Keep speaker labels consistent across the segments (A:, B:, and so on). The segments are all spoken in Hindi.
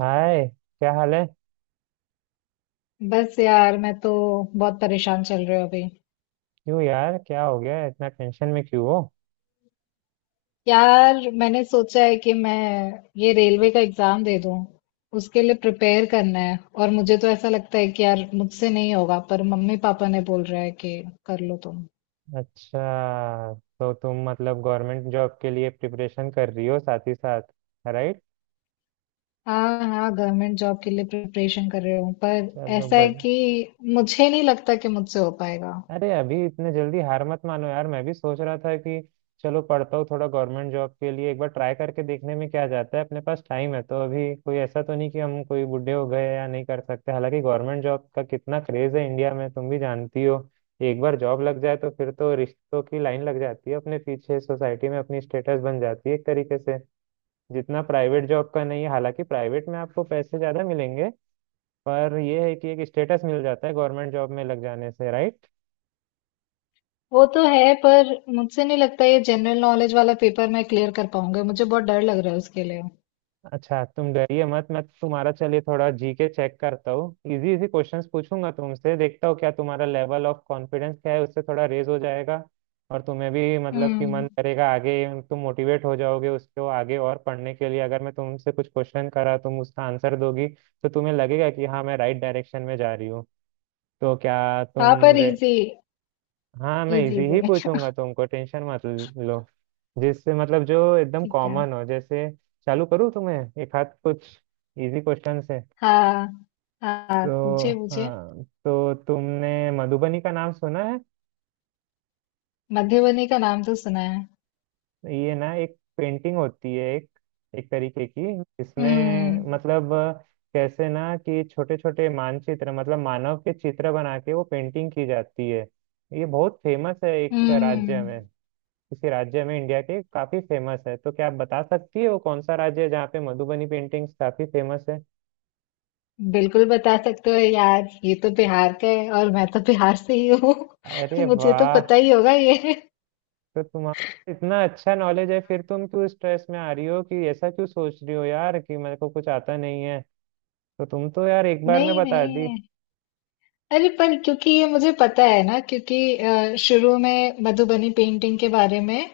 A: हाय। क्या हाल है।
B: बस यार मैं तो बहुत परेशान चल रही हूँ अभी।
A: क्यों यार क्या हो गया इतना टेंशन में क्यों हो।
B: यार मैंने सोचा है कि मैं ये रेलवे का एग्जाम दे दूँ। उसके लिए प्रिपेयर करना है और मुझे तो ऐसा लगता है कि यार मुझसे नहीं होगा, पर मम्मी पापा ने बोल रहा है कि कर लो तुम।
A: अच्छा, तो तुम मतलब गवर्नमेंट जॉब के लिए प्रिपरेशन कर रही हो साथ ही साथ। राइट।
B: हाँ हाँ, गवर्नमेंट जॉब के लिए प्रिपरेशन कर रही हूँ, पर
A: चलो
B: ऐसा है
A: बट।
B: कि मुझे नहीं लगता कि मुझसे हो पाएगा।
A: अरे, अभी इतने जल्दी हार मत मानो यार। मैं भी सोच रहा था कि चलो पढ़ता हूँ थोड़ा गवर्नमेंट जॉब के लिए। एक बार ट्राई करके देखने में क्या जाता है। अपने पास टाइम है तो अभी कोई ऐसा तो नहीं कि हम कोई बूढ़े हो गए या नहीं कर सकते। हालांकि गवर्नमेंट जॉब का कितना क्रेज है इंडिया में, तुम भी जानती हो। एक बार जॉब लग जाए तो फिर तो रिश्तों की लाइन लग जाती है अपने पीछे। सोसाइटी में अपनी स्टेटस बन जाती है एक तरीके से। जितना प्राइवेट जॉब का नहीं है। हालांकि प्राइवेट में आपको पैसे ज्यादा मिलेंगे। पर यह है कि एक स्टेटस मिल जाता है गवर्नमेंट जॉब में लग जाने से। राइट।
B: वो तो है, पर मुझसे नहीं लगता ये जनरल नॉलेज वाला पेपर मैं क्लियर कर पाऊंगा, मुझे बहुत डर लग रहा है उसके लिए।
A: अच्छा, तुम डरिए मत। मैं तुम्हारा चलिए थोड़ा जीके चेक करता हूँ। इजी इजी क्वेश्चंस पूछूंगा तुमसे, देखता हूँ क्या तुम्हारा लेवल ऑफ कॉन्फिडेंस क्या है। उससे थोड़ा रेज हो जाएगा। और तुम्हें भी मतलब कि मन
B: हम्म।
A: करेगा आगे, तुम मोटिवेट हो जाओगे उसको आगे और पढ़ने के लिए। अगर मैं तुमसे कुछ क्वेश्चन करा तुम उसका आंसर दोगी, तो तुम्हें लगेगा कि हाँ, मैं राइट डायरेक्शन में जा रही हूँ। तो क्या
B: हाँ,
A: तुम।
B: पर इजी।
A: हाँ, मैं
B: इजी
A: इजी ही
B: वे
A: पूछूंगा तुमको। टेंशन मत लो। जिससे मतलब जो एकदम
B: ठीक है।
A: कॉमन हो जैसे। चालू करूँ तुम्हें एक हाथ कुछ इजी क्वेश्चन से।
B: हाँ हाँ,
A: तो
B: पूछे पूछे।
A: हाँ, तो तुमने मधुबनी का नाम सुना है।
B: मधुबनी का नाम तो सुना है।
A: ये ना एक पेंटिंग होती है, एक एक तरीके की। इसमें
B: हम्म।
A: मतलब कैसे ना कि छोटे छोटे मानचित्र मतलब मानव के चित्र बना के वो पेंटिंग की जाती है। ये बहुत फेमस है एक राज्य
B: हम्म।
A: में। किसी राज्य में इंडिया के काफी फेमस है। तो क्या आप बता सकती हो कौन सा राज्य है जहाँ पे मधुबनी पेंटिंग्स काफी फेमस है?
B: बिल्कुल बता सकते हो यार, ये तो बिहार का है और मैं तो बिहार से ही हूँ।
A: अरे
B: मुझे तो
A: वाह।
B: पता ही होगा ये।
A: तो तुम्हारा इतना अच्छा नॉलेज है फिर तुम क्यों स्ट्रेस में आ रही हो? कि ऐसा क्यों सोच रही हो यार कि मेरे को कुछ आता नहीं है। तो तुम तो यार एक बार में
B: नहीं
A: बता दी।
B: नहीं। अरे, पर क्योंकि ये मुझे पता है ना, क्योंकि शुरू में मधुबनी पेंटिंग के बारे में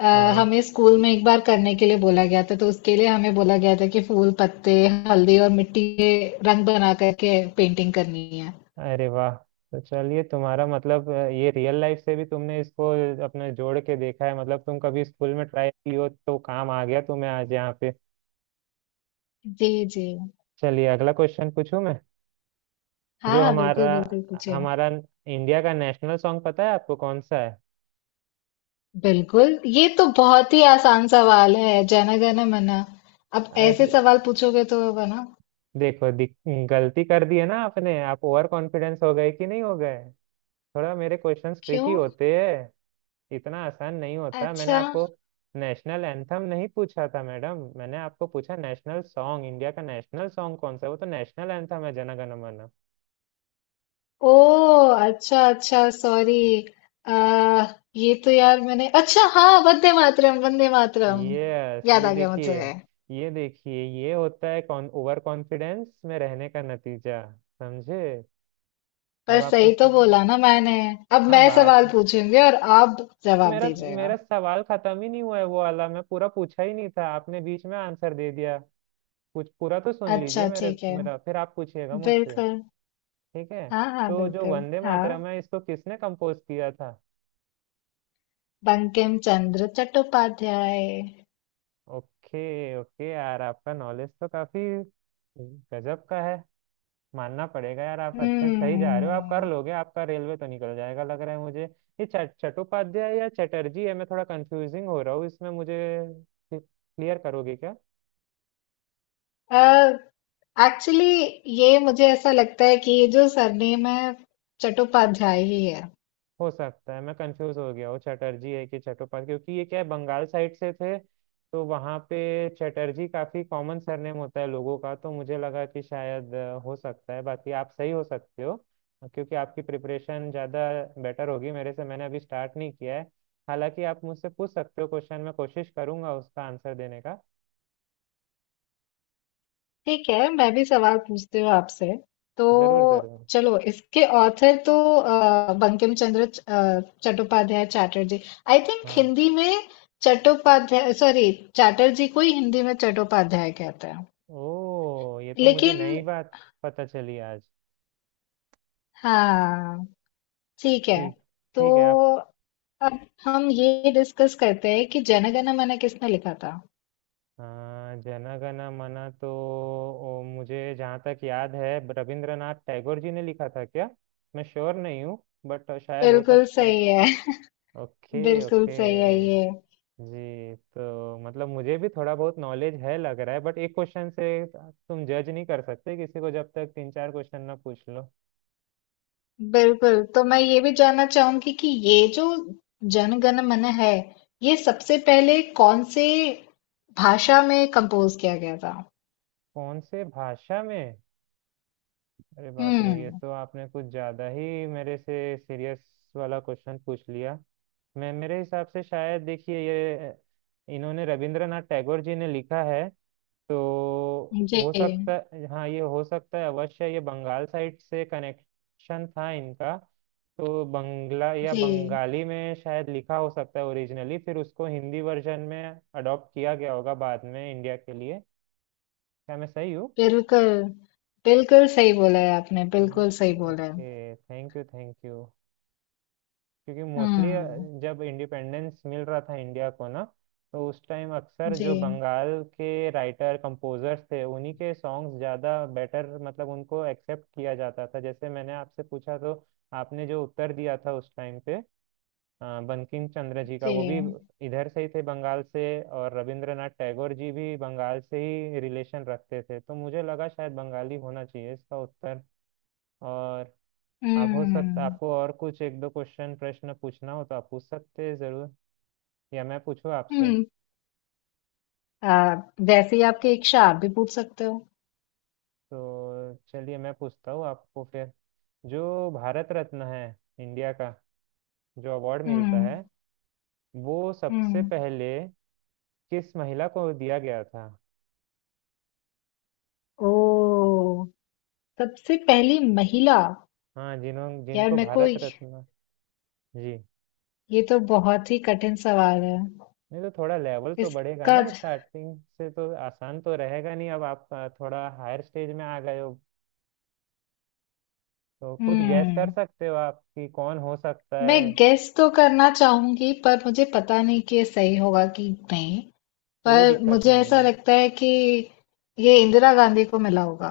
B: अ,
A: हाँ।
B: हमें स्कूल में एक बार करने के लिए बोला गया था। तो उसके लिए हमें बोला गया था कि फूल पत्ते, हल्दी और मिट्टी के रंग बना करके पेंटिंग करनी है।
A: अरे वाह। तो चलिए तुम्हारा मतलब ये रियल लाइफ से भी तुमने इसको अपने जोड़ के देखा है। मतलब तुम कभी स्कूल में ट्राई की हो तो काम आ गया तुम्हें आज यहाँ पे।
B: जी जी।
A: चलिए अगला क्वेश्चन पूछूं मैं।
B: हाँ
A: जो
B: हाँ,
A: हमारा
B: बिल्कुल बिल्कुल पूछे।
A: हमारा इंडिया का नेशनल सॉन्ग पता है आपको कौन सा है?
B: बिल्कुल, ये तो बहुत ही आसान सवाल है, जन गण मन। अब ऐसे
A: अरे
B: सवाल पूछोगे तो है ना।
A: देखो, गलती कर दी है ना आपने। आप ओवर कॉन्फिडेंस हो गए कि नहीं हो गए। थोड़ा मेरे क्वेश्चंस
B: क्यों?
A: ट्रिकी होते हैं। इतना आसान नहीं होता। मैंने
B: अच्छा।
A: आपको नेशनल एंथम नहीं पूछा था मैडम। मैंने आपको पूछा नेशनल सॉन्ग। इंडिया का नेशनल सॉन्ग कौन सा है? वो तो नेशनल एंथम है जन गण मन।
B: ओह अच्छा अच्छा, सॉरी। आ ये तो यार मैंने, अच्छा हाँ, वंदे मातरम वंदे मातरम,
A: यस,
B: याद
A: ये
B: आ गया
A: देखिए।
B: मुझे।
A: ये देखिए ये होता है कौन, ओवर कॉन्फिडेंस में रहने का नतीजा। समझे। अब
B: पर
A: आपको
B: सही तो बोला ना मैंने। अब
A: हाँ
B: मैं
A: बात।
B: सवाल पूछूंगी और आप
A: तो
B: जवाब
A: मेरा
B: दीजिएगा।
A: मेरा सवाल खत्म ही नहीं हुआ है। वो वाला मैं पूरा पूछा ही नहीं था, आपने बीच में आंसर दे दिया। कुछ पूरा तो सुन लीजिए
B: अच्छा
A: मेरे
B: ठीक है,
A: मेरा, फिर आप पूछिएगा मुझसे।
B: बिल्कुल।
A: ठीक है।
B: हाँ हाँ,
A: तो जो
B: बिल्कुल।
A: वंदे
B: हाँ,
A: मातरम है इसको किसने कंपोज किया था?
B: बंकिम चंद्र चट्टोपाध्याय।
A: ओके, ओके यार, आपका नॉलेज तो काफी गजब का है। मानना पड़ेगा यार, आप अच्छे सही जा रहे हो। आप कर
B: हम्म।
A: लोगे, आपका रेलवे तो निकल जाएगा लग रहा है मुझे। ये चट चट्टोपाध्याय या चटर्जी है? मैं थोड़ा कंफ्यूजिंग हो रहा हूँ इसमें मुझे। क्लियर करोगे क्या?
B: एक्चुअली, ये मुझे ऐसा लगता है कि ये जो सरनेम है, चट्टोपाध्याय ही है।
A: हो सकता है मैं कंफ्यूज हो गया हूँ, चटर्जी है कि चट्टोपाध्याय। क्योंकि ये क्या है, बंगाल साइड से थे। तो वहाँ पे चटर्जी काफी कॉमन सरनेम होता है लोगों का। तो मुझे लगा कि शायद, हो सकता है। बाकी आप सही हो सकते हो। क्योंकि आपकी प्रिपरेशन ज़्यादा बेटर होगी मेरे से, मैंने अभी स्टार्ट नहीं किया है। हालांकि आप मुझसे पूछ सकते हो क्वेश्चन, मैं कोशिश करूंगा उसका आंसर देने का।
B: ठीक है, मैं भी सवाल पूछती हूँ आपसे तो।
A: ज़रूर ज़रूर।
B: चलो, इसके ऑथर तो बंकिम चंद्र चट्टोपाध्याय, चैटर्जी। आई थिंक
A: हाँ।
B: हिंदी में चट्टोपाध्याय, सॉरी चैटर्जी को ही हिंदी में चट्टोपाध्याय कहते हैं।
A: ओ, ये तो मुझे
B: लेकिन
A: नई बात पता चली आज।
B: हाँ, ठीक है।
A: ठीक।
B: तो
A: ठीक है आप।
B: अब हम ये डिस्कस करते हैं कि जनगण मन किसने लिखा था।
A: हाँ, जन गण मन तो। ओ, मुझे जहाँ तक याद है रविंद्रनाथ टैगोर जी ने लिखा था क्या? मैं श्योर नहीं हूँ बट शायद हो
B: बिल्कुल
A: सकता है।
B: सही है
A: ओके,
B: बिल्कुल
A: ओके।
B: सही है ये।
A: जी, तो मतलब मुझे भी थोड़ा बहुत नॉलेज है लग रहा है। बट एक क्वेश्चन से तुम जज नहीं कर सकते किसी को, जब तक तीन चार क्वेश्चन ना पूछ लो।
B: बिल्कुल, तो मैं ये भी जानना चाहूंगी कि ये जो जन गण मन है, ये सबसे पहले कौन से भाषा में कंपोज किया गया था।
A: कौन से भाषा में? अरे बाप रे, ये
B: हम्म।
A: तो आपने कुछ ज्यादा ही मेरे से सीरियस वाला क्वेश्चन पूछ लिया। मैं मेरे हिसाब से शायद देखिए, ये इन्होंने रविंद्रनाथ टैगोर जी ने लिखा है। तो
B: जी
A: हो सकता, हाँ ये हो सकता है अवश्य। ये बंगाल साइड से कनेक्शन था इनका। तो बंगला या
B: जी,
A: बंगाली में शायद लिखा हो सकता है ओरिजिनली, फिर उसको हिंदी वर्जन में अडॉप्ट किया गया होगा बाद में इंडिया के लिए। क्या मैं सही हूँ?
B: बिल्कुल बिल्कुल सही बोला है आपने,
A: जी।
B: बिल्कुल सही बोला है।
A: Okay, thank you, thank you. क्योंकि मोस्टली
B: हम्म।
A: जब इंडिपेंडेंस मिल रहा था इंडिया को ना, तो उस टाइम अक्सर
B: जी
A: जो बंगाल के राइटर कंपोजर्स थे उन्हीं के सॉन्ग्स ज़्यादा बेटर, मतलब उनको एक्सेप्ट किया जाता था। जैसे मैंने आपसे पूछा तो आपने जो उत्तर दिया था उस टाइम पे, बंकिम चंद्र जी का, वो भी
B: जी।
A: इधर से ही थे बंगाल से। और रविंद्रनाथ टैगोर जी भी बंगाल से ही रिलेशन रखते थे, तो मुझे लगा शायद बंगाली होना चाहिए इसका उत्तर। और आप हो सकता
B: हम्म।
A: आपको और कुछ एक दो क्वेश्चन प्रश्न पूछना हो तो आप पूछ सकते हैं ज़रूर। या मैं पूछूँ आपसे?
B: हम्म। आ, वैसे ही आपकी इच्छा, आप भी पूछ सकते हो।
A: तो चलिए मैं पूछता हूँ आपको फिर। जो भारत रत्न है इंडिया का, जो अवार्ड मिलता
B: हम्म।
A: है, वो सबसे
B: हम्म।
A: पहले किस महिला को दिया गया था?
B: ओ, सबसे पहली महिला।
A: हाँ, जिन्हों
B: यार
A: जिनको
B: मेरे को
A: भारत रत्न। जी
B: ये तो बहुत ही कठिन सवाल है।
A: नहीं, तो थोड़ा लेवल तो बढ़ेगा
B: इसका।
A: ना। स्टार्टिंग से तो आसान तो रहेगा नहीं। अब आप थोड़ा हायर स्टेज में आ गए हो। तो कुछ गैस कर
B: हम्म।
A: सकते हो आप कि कौन हो सकता
B: मैं
A: है।
B: गेस तो करना चाहूंगी पर मुझे पता नहीं कि ये सही होगा कि नहीं।
A: कोई
B: पर
A: दिक्कत
B: मुझे
A: नहीं
B: ऐसा
A: है।
B: लगता है कि ये इंदिरा गांधी को मिला होगा।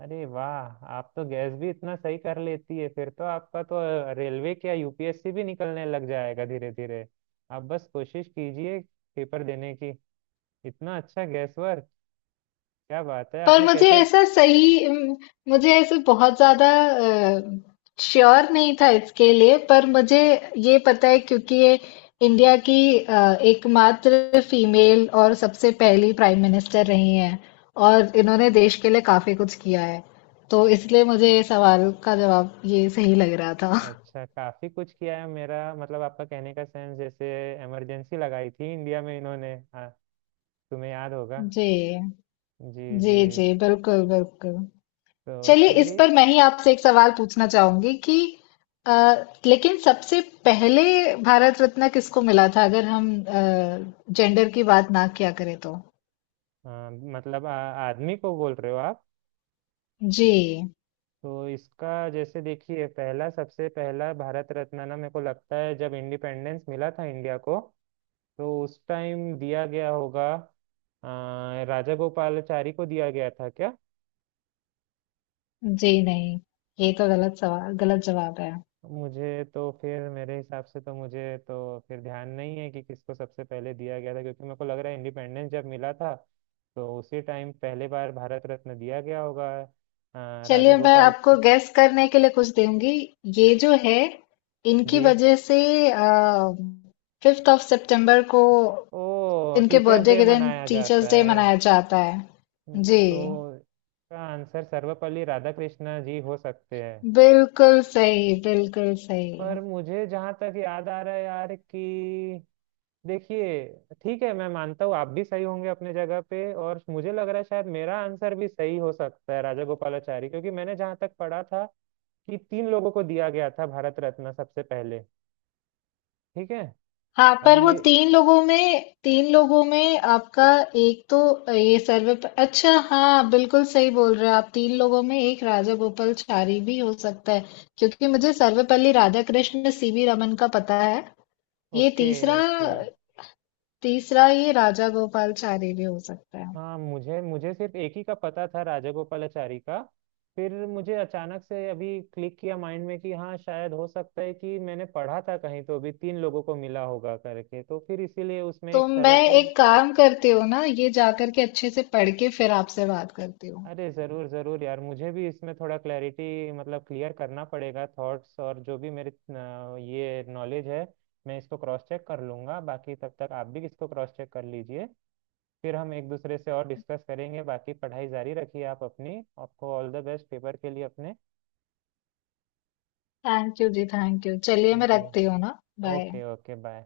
A: अरे वाह, आप तो गैस भी इतना सही कर लेती है। फिर तो आपका तो रेलवे क्या, यूपीएससी भी निकलने लग जाएगा धीरे धीरे। आप बस कोशिश कीजिए पेपर देने की। इतना अच्छा गैस वर्क, क्या बात है
B: पर
A: आपने
B: मुझे
A: कैसे।
B: ऐसा सही मुझे ऐसे बहुत ज़्यादा श्योर नहीं था इसके लिए। पर मुझे ये पता है क्योंकि ये इंडिया की एकमात्र फीमेल और सबसे पहली प्राइम मिनिस्टर रही हैं और इन्होंने देश के लिए काफ़ी कुछ किया है। तो इसलिए मुझे ये सवाल का जवाब ये सही लग रहा था
A: अच्छा, काफी कुछ किया है, मेरा मतलब आपका कहने का सेंस जैसे इमरजेंसी लगाई थी इंडिया में इन्होंने, हाँ। तुम्हें याद होगा।
B: जी।
A: जी,
B: जी
A: जी।
B: जी, बिल्कुल बिल्कुल।
A: तो
B: चलिए, इस
A: चलिए।
B: पर मैं ही आपसे एक सवाल पूछना चाहूंगी कि अ, लेकिन सबसे पहले भारत रत्न किसको मिला था, अगर हम जेंडर की बात ना किया करें तो।
A: हाँ, मतलब आदमी को बोल रहे हो आप।
B: जी
A: तो इसका जैसे देखिए, पहला सबसे पहला भारत रत्न ना, मेरे को लगता है जब इंडिपेंडेंस मिला था इंडिया को, तो उस टाइम दिया गया होगा, राजा गोपालाचारी को दिया गया था क्या?
B: जी नहीं, ये तो गलत सवाल गलत जवाब है।
A: मुझे तो फिर मेरे हिसाब से तो मुझे तो फिर ध्यान नहीं है कि किसको सबसे पहले दिया गया था। क्योंकि मेरे को लग रहा है इंडिपेंडेंस जब मिला था, तो उसी टाइम पहले बार भारत रत्न दिया गया होगा राजा
B: चलिए, मैं
A: गोपाल।
B: आपको गैस करने के लिए कुछ दूंगी। ये जो है, इनकी
A: जी।
B: वजह से 5 ऑफ सितंबर को,
A: ओ।
B: इनके
A: टीचर्स
B: बर्थडे
A: डे
B: के दिन,
A: मनाया जाता
B: टीचर्स डे
A: है।
B: मनाया जाता है। जी,
A: तो इसका आंसर सर्वपल्ली राधाकृष्ण जी हो सकते हैं।
B: बिल्कुल सही, बिल्कुल सही।
A: पर मुझे जहां तक याद आ रहा है यार कि देखिए, ठीक है मैं मानता हूँ आप भी सही होंगे अपने जगह पे। और मुझे लग रहा है शायद मेरा आंसर भी सही हो सकता है, राजा गोपालाचारी। क्योंकि मैंने जहां तक पढ़ा था कि तीन लोगों को दिया गया था भारत रत्न सबसे पहले। ठीक है।
B: हाँ,
A: अब
B: पर वो
A: ये।
B: 3 लोगों में आपका एक तो ये सर्वे प अच्छा हाँ, बिल्कुल सही बोल रहे हो आप। 3 लोगों में एक राजा गोपालाचारी भी हो सकता है, क्योंकि मुझे सर्वपल्ली राधाकृष्ण, सीवी रमन का पता है। ये
A: ओके,
B: तीसरा
A: ओके।
B: तीसरा ये राजा गोपालाचारी भी हो सकता है।
A: हाँ, मुझे मुझे सिर्फ एक ही का पता था राजा गोपालाचारी का। फिर मुझे अचानक से अभी क्लिक किया माइंड में कि हाँ, शायद हो सकता है कि मैंने पढ़ा था कहीं तो अभी तीन लोगों को मिला होगा करके। तो फिर इसीलिए उसमें
B: तो
A: एक
B: मैं
A: सर्वपल्ली।
B: एक काम करती हूँ ना, ये जा करके अच्छे से पढ़ के फिर आपसे बात करती हूँ।
A: अरे जरूर जरूर यार, मुझे भी इसमें थोड़ा क्लैरिटी, मतलब क्लियर करना पड़ेगा थॉट्स। और जो भी मेरे ये नॉलेज है, मैं इसको क्रॉस चेक कर लूंगा। बाकी तब तक आप भी इसको क्रॉस चेक कर लीजिए। फिर हम एक दूसरे से और डिस्कस करेंगे। बाकी पढ़ाई जारी रखिए आप अपनी, आपको ऑल द बेस्ट पेपर के लिए अपने।
B: थैंक यू जी, थैंक यू। चलिए मैं
A: जी,
B: रखती हूँ ना, बाय।
A: Okay, okay, bye.